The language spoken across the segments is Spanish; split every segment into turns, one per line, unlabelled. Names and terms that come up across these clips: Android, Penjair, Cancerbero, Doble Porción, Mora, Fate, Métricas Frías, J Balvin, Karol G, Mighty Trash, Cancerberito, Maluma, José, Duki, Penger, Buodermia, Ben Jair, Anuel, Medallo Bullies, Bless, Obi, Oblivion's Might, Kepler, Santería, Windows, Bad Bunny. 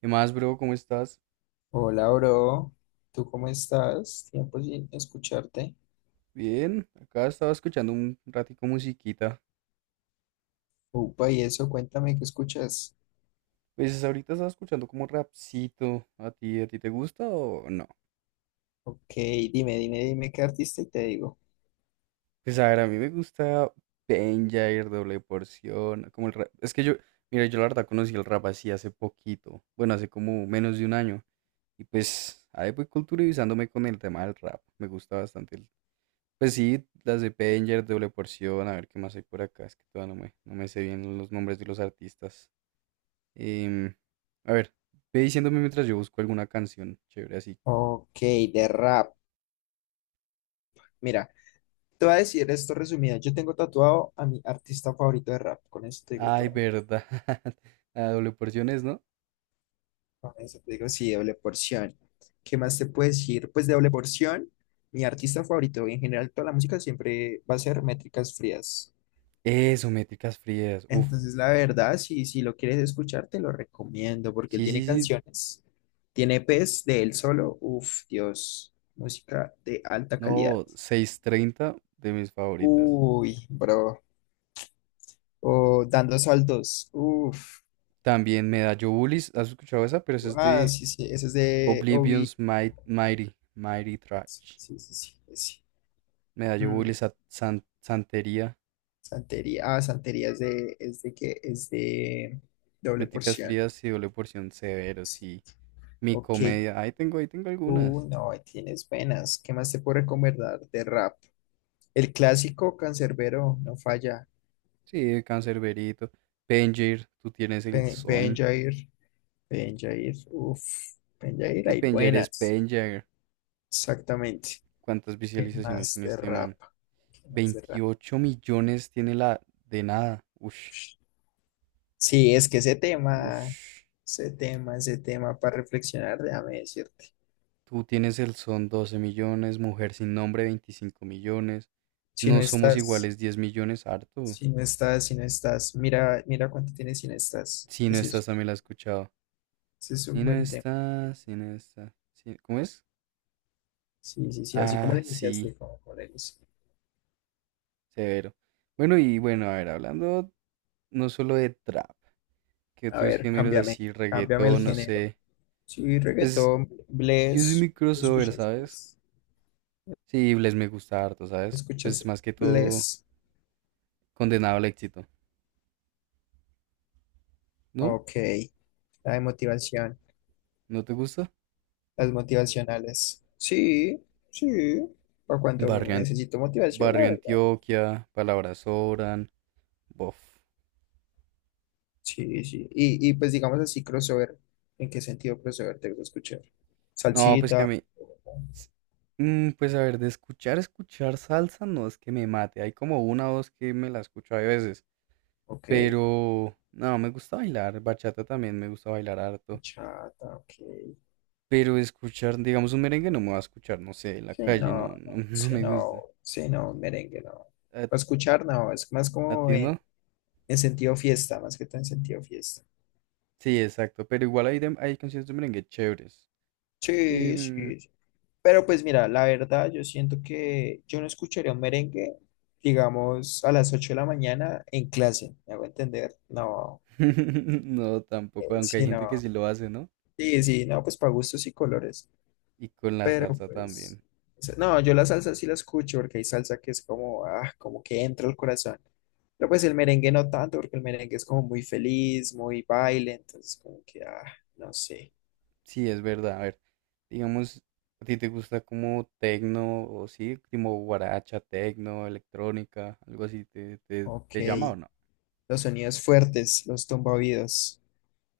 ¿Qué más, bro? ¿Cómo estás?
Hola, bro. ¿Tú cómo estás? Tiempo sin escucharte.
Bien, acá estaba escuchando un ratico musiquita.
Upa, y eso, cuéntame qué escuchas.
Pues ahorita estaba escuchando como rapcito. ¿A ti te gusta o no?
Ok, dime, dime, dime qué artista y te digo.
Pues a ver, a mí me gusta Penjair, Doble Porción, como el rap. Es que yo, mira, yo la verdad conocí el rap así hace poquito. Bueno, hace como menos de un año. Y pues ahí voy culturizándome con el tema del rap. Me gusta bastante el... Pues sí, las de Penjair, Doble Porción, a ver qué más hay por acá. Es que todavía no me sé bien los nombres de los artistas. Em, a ver, ve diciéndome mientras yo busco alguna canción chévere así.
Ok, de rap. Mira, te voy a decir esto resumido. Yo tengo tatuado a mi artista favorito de rap. Con eso te digo
Ay,
todo.
verdad. La doble porción es, ¿no?
Con eso te digo, sí, doble porción. ¿Qué más te puedo decir? Pues de doble porción, mi artista favorito y en general toda la música siempre va a ser Métricas Frías.
Eso, métricas frías. Uf.
Entonces, la verdad, si lo quieres escuchar, te lo recomiendo porque él
Sí,
tiene
sí, sí.
canciones. Tiene E pes de él solo. Uf, Dios. Música de alta
No,
calidad.
6:30 de mis favoritas.
Uy, bro. O dando saltos. Uf.
También Medallo Bullies. ¿Has escuchado esa? Pero esa es
Ah,
de
sí, sí. Ese es de Obi.
Mighty. Mighty
Sí,
Trash.
sí, sí. Sí, ese.
Medallo
Mm,
Bullies, Santería.
Santería. Ah, Santería es de doble
Métricas
porción.
frías y doble porción severo,
Sí.
sí. Mi
Ok.
comedia. Ahí tengo algunas.
No, ahí tienes buenas. ¿Qué más te puedo recomendar de rap? El clásico cancerbero no falla.
Sí, Cancerberito. Penger, tú tienes el
Ben
son.
Jair, Ben Jair, uff, Ben
Es
Jair,
que
hay
Penger es
buenas.
Penger.
Exactamente.
¿Cuántas
¿Qué
visualizaciones
más
tiene
de
este
rap?
man?
¿Qué más de rap?
28 millones tiene la de nada. Ush,
Sí, es que ese tema,
ush.
ese tema, ese tema para reflexionar, déjame decirte.
Tú tienes el son 12 millones, mujer sin nombre 25 millones.
Si no
No somos
estás,
iguales 10 millones, harto.
si no estás, si no estás, mira cuánto tienes si no estás,
Si
que
no estás, también la he escuchado.
sí es un
Si no
buen tema.
estás, si no estás. ¿Cómo es?
Sí, sí, sí, así como
Ah,
le
sí,
iniciaste, como le inicié.
severo. Bueno, y bueno, a ver, hablando no solo de trap. ¿Qué
A
otros
ver,
géneros
cámbiame,
así?
cámbiame el
Reggaetón, no
género.
sé.
Sí,
Pues
reggaetón,
yo soy
Bless.
muy
¿Tú
crossover,
escuchas
¿sabes?
Bless?
Sí, les me gusta harto, ¿sabes? Pues
¿Escuchas
más que todo
Bless?
condenado al éxito. ¿No?
Ok, la de motivación,
¿No te gusta?
las motivacionales. Sí, sí, por cuanto
Barrio,
necesito motivación, la
Barrio
verdad.
Antioquia, Palabras Sobran, bof.
Sí, sí. Y pues digamos así, crossover. ¿En qué sentido crossover te gusta escuchar?
No, pues que a
Salsita,
mí... s- pues a ver, de escuchar, escuchar salsa no es que me mate. Hay como una o dos que me la escucho a veces.
ok.
Pero... No, me gusta bailar. Bachata también me gusta bailar harto.
Bachata, ok.
Pero escuchar, digamos, un merengue no me va a escuchar, no sé, en la
Sí,
calle,
no,
no,
no,
no, no
sí,
me
no,
gusta.
sí, no, merengue, no.
¿A,
Para escuchar, no, es más
a
como
ti no?
en, sentido fiesta, más que todo en sentido fiesta.
Sí, exacto, pero igual hay, hay canciones de merengue chéveres. Sí,
Sí,
mm,
sí, sí. Pero pues mira, la verdad, yo siento que yo no escucharía un merengue, digamos, a las 8 de la mañana en clase, ¿me hago entender? No,
no, tampoco, aunque hay
sí,
gente que
no.
sí lo hace, ¿no?
Sí, sí, no, pues para gustos y colores.
Y con la
Pero
salsa
pues,
también.
o sea, no, yo la salsa sí la escucho porque hay salsa que es como, ah, como que entra al corazón. Pero pues el merengue no tanto, porque el merengue es como muy feliz, muy baile, entonces como que, ah, no sé.
Sí, es verdad, a ver, digamos, ¿a ti te gusta como tecno o sí, como guaracha, tecno, electrónica, algo así, te, te,
Ok,
te llama o no?
los sonidos fuertes, los tumbaoídos.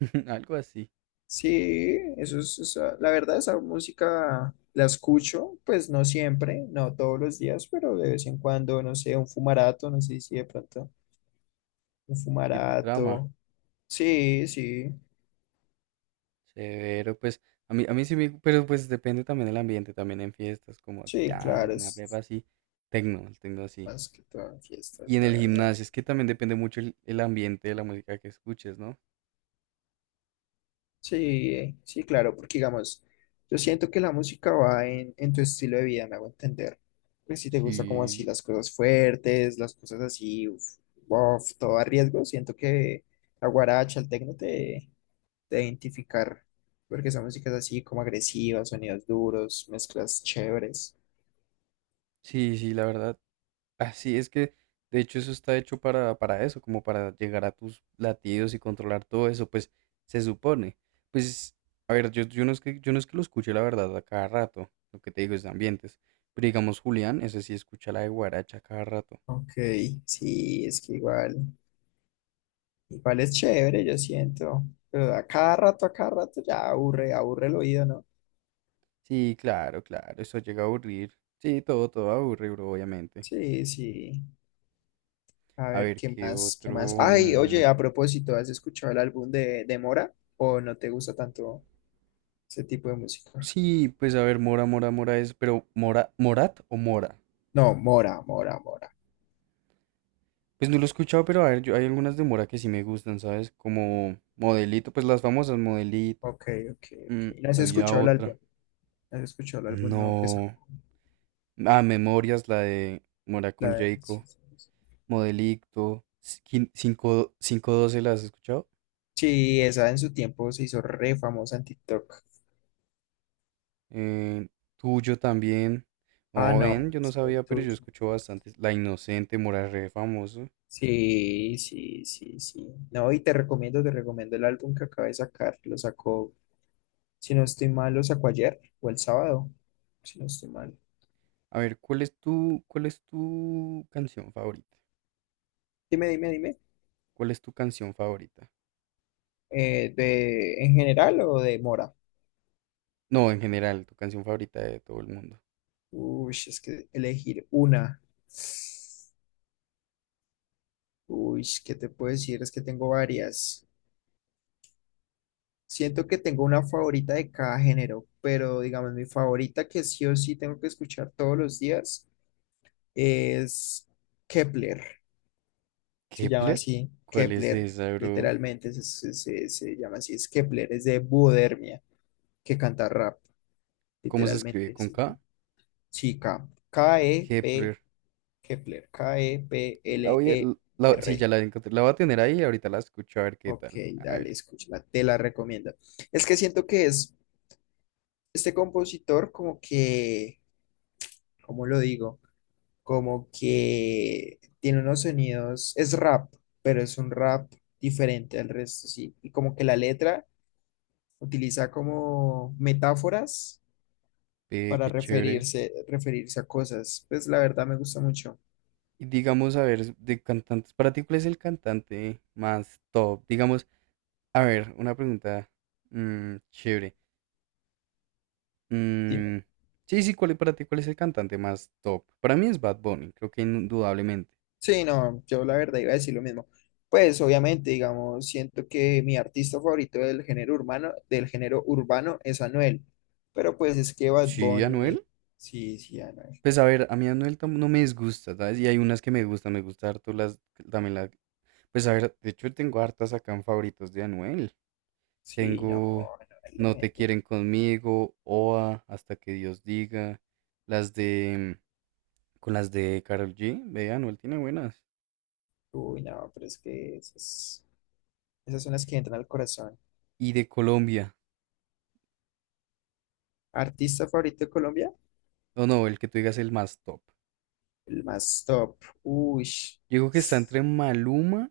Algo así,
Sí, eso es, la verdad, esa música la escucho, pues no siempre, no todos los días, pero de vez en cuando, no sé, un fumarato, no sé si de pronto, un
sí te trama.
fumarato. Sí, sí,
Severo, pues a mí sí me, pero pues depende también del ambiente, también en fiestas, como
sí,
ya,
claro,
en una pepa
es
así, tecno, el tecno así.
más que todo en
Y
fiestas,
en
la
el
verdad.
gimnasio, es que también depende mucho el ambiente de la música que escuches, ¿no?
Sí, sí, claro, porque digamos, yo siento que la música va en, tu estilo de vida, me hago entender. Pues si te gusta como así
Sí,
las cosas fuertes, las cosas así, uf, bof, todo a riesgo, siento que la guaracha, el tecno te identificar, porque son músicas así como agresivas, sonidos duros, mezclas chéveres.
sí, sí, la verdad. Así es que, de hecho, eso está hecho para eso, como para llegar a tus latidos y controlar todo eso, pues se supone. Pues, a ver, yo no es que lo escuche, la verdad, a cada rato, lo que te digo es de ambientes. Pero digamos, Julián, ese sí escucha la de guaracha a cada rato.
Ok, sí, es que igual es chévere, yo siento, pero a cada rato ya aburre, aburre el oído, ¿no?
Sí, claro, claro, eso llega a aburrir. Sí, todo, todo aburre, bro, obviamente.
Sí, sí. A
A
ver,
ver,
¿qué
¿qué
más? ¿Qué más?
otro?
Ay,
Mm,
oye, a propósito, ¿has escuchado el álbum de Mora? ¿O no te gusta tanto ese tipo de música?
sí, pues a ver, Mora es, pero Mora, Morat o Mora.
No, Mora, Mora, Mora.
Pues no lo he escuchado, pero a ver, yo hay algunas de Mora que sí me gustan, ¿sabes? Como Modelito, pues las famosas Modelito.
Ok, ok, ok.
Mm,
¿No has
había
escuchado el
otra.
álbum? ¿No ¿Has escuchado el álbum nuevo que
No.
sacó?
Ah, Memorias, la de Mora con Jayco.
Sí, sí, sí.
Modelito. 512, ¿las has escuchado?
Sí, esa en su tiempo se hizo re famosa en TikTok.
eh, tuyo también.
Ah,
No,
no,
ven, yo no
pues, lo
sabía, pero yo
tuyo.
escucho bastante. La Inocente, Moral re famoso.
Sí, sí, sí, sí. No, y te recomiendo el álbum que acaba de sacar. Lo sacó, si no estoy mal, lo sacó ayer o el sábado, si no estoy mal.
A ver, ¿cuál es tu canción favorita?
Dime, dime, dime.
¿Cuál es tu canción favorita?
¿En general o de Mora?
No, en general, tu canción favorita de todo el mundo.
Uy, es que elegir una. Uy, ¿qué te puedo decir? Es que tengo varias. Siento que tengo una favorita de cada género, pero digamos, mi favorita que sí o sí tengo que escuchar todos los días es Kepler. Se llama
¿Kepler?
así,
¿Cuál es
Kepler,
esa, bro?
literalmente se llama así, es Kepler, es de Buodermia, que canta rap,
¿Cómo se escribe?
literalmente
¿Con
se llama.
K?
Sí, K, e p
Kepler.
Kepler,
La voy a, la- sí, ya
Kepler.
la encontré. La voy a tener ahí y ahorita la escucho a ver qué
Ok,
tal. A
dale,
ver.
escúchala, te la recomiendo. Es que siento que es este compositor como que, ¿cómo lo digo? Como que tiene unos sonidos, es rap, pero es un rap diferente al resto, sí. Y como que la letra utiliza como metáforas
Ve,
para
qué chévere.
referirse a cosas. Pues la verdad me gusta mucho.
Y digamos, a ver, de cantantes, para ti, ¿cuál es el cantante más top? Digamos, a ver, una pregunta mm, chévere. Mm, sí, sí, ¿cuál, para ti cuál es el cantante más top? Para mí es Bad Bunny, creo que indudablemente.
Sí, no, yo la verdad iba a decir lo mismo. Pues obviamente, digamos, siento que mi artista favorito del género urbano es Anuel. Pero pues es que Bad
Sí,
Bunny,
Anuel.
sí, sí, Anuel.
Pues a ver, a mí Anuel no me disgusta, ¿sabes? Y hay unas que me gustan, me gusta harto las, también la- Pues a ver, de hecho tengo hartas acá en favoritos de Anuel.
Sí,
Tengo
no, Anuel le
No te
mete.
quieren conmigo, o a Hasta que Dios diga, las de... Con las de Karol G, ve, Anuel tiene buenas.
Uy, no, pero es que esas son las que entran al corazón.
Y de Colombia.
¿Artista favorito de Colombia?
No, no, el que tú digas el más top.
El más top. Uy.
Yo digo que está entre Maluma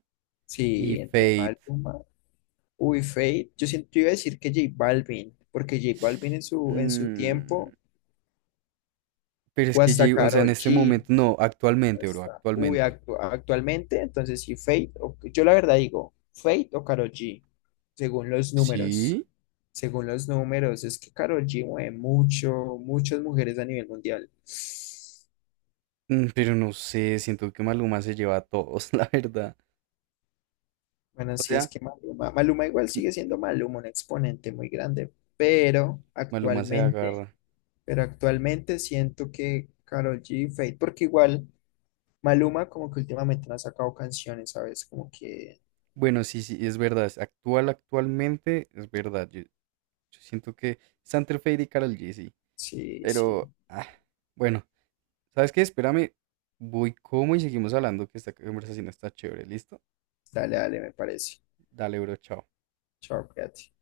y
Sí, entre
Fate.
Maluma, uy, Fate. Yo siento, yo iba a decir que J Balvin, porque J Balvin en su
Mm,
tiempo
pero
o
es que,
hasta
O sea, en
Karol
este
G,
momento, no,
o
actualmente, bro,
hasta, uy,
actualmente.
actualmente, entonces sí, Fate, yo la verdad digo, Fate o Karol G, según los números,
Sí,
según los números, es que Karol G mueve mucho, muchas mujeres a nivel mundial.
mm, pero no sé, siento que Maluma se lleva a todos, la verdad.
Bueno,
O
sí es
sea,
que Maluma igual
M-
sigue siendo Maluma, un exponente muy grande, pero
Maluma se
actualmente,
agarra.
pero actualmente siento que Karol G y Fate, porque igual Maluma como que últimamente no ha sacado canciones, ¿sabes? Como que
Bueno, sí, sí, es verdad, es actual, actualmente, es verdad. Yo siento que está entre Fate y Karol G, sí.
sí, sí.
Pero, ah, bueno, ¿sabes qué? Espérame, voy como y seguimos hablando, que esta conversación está chévere. ¿Listo?
Dale, dale, me parece.
Dale, bro, chao.
Chao, cuídate.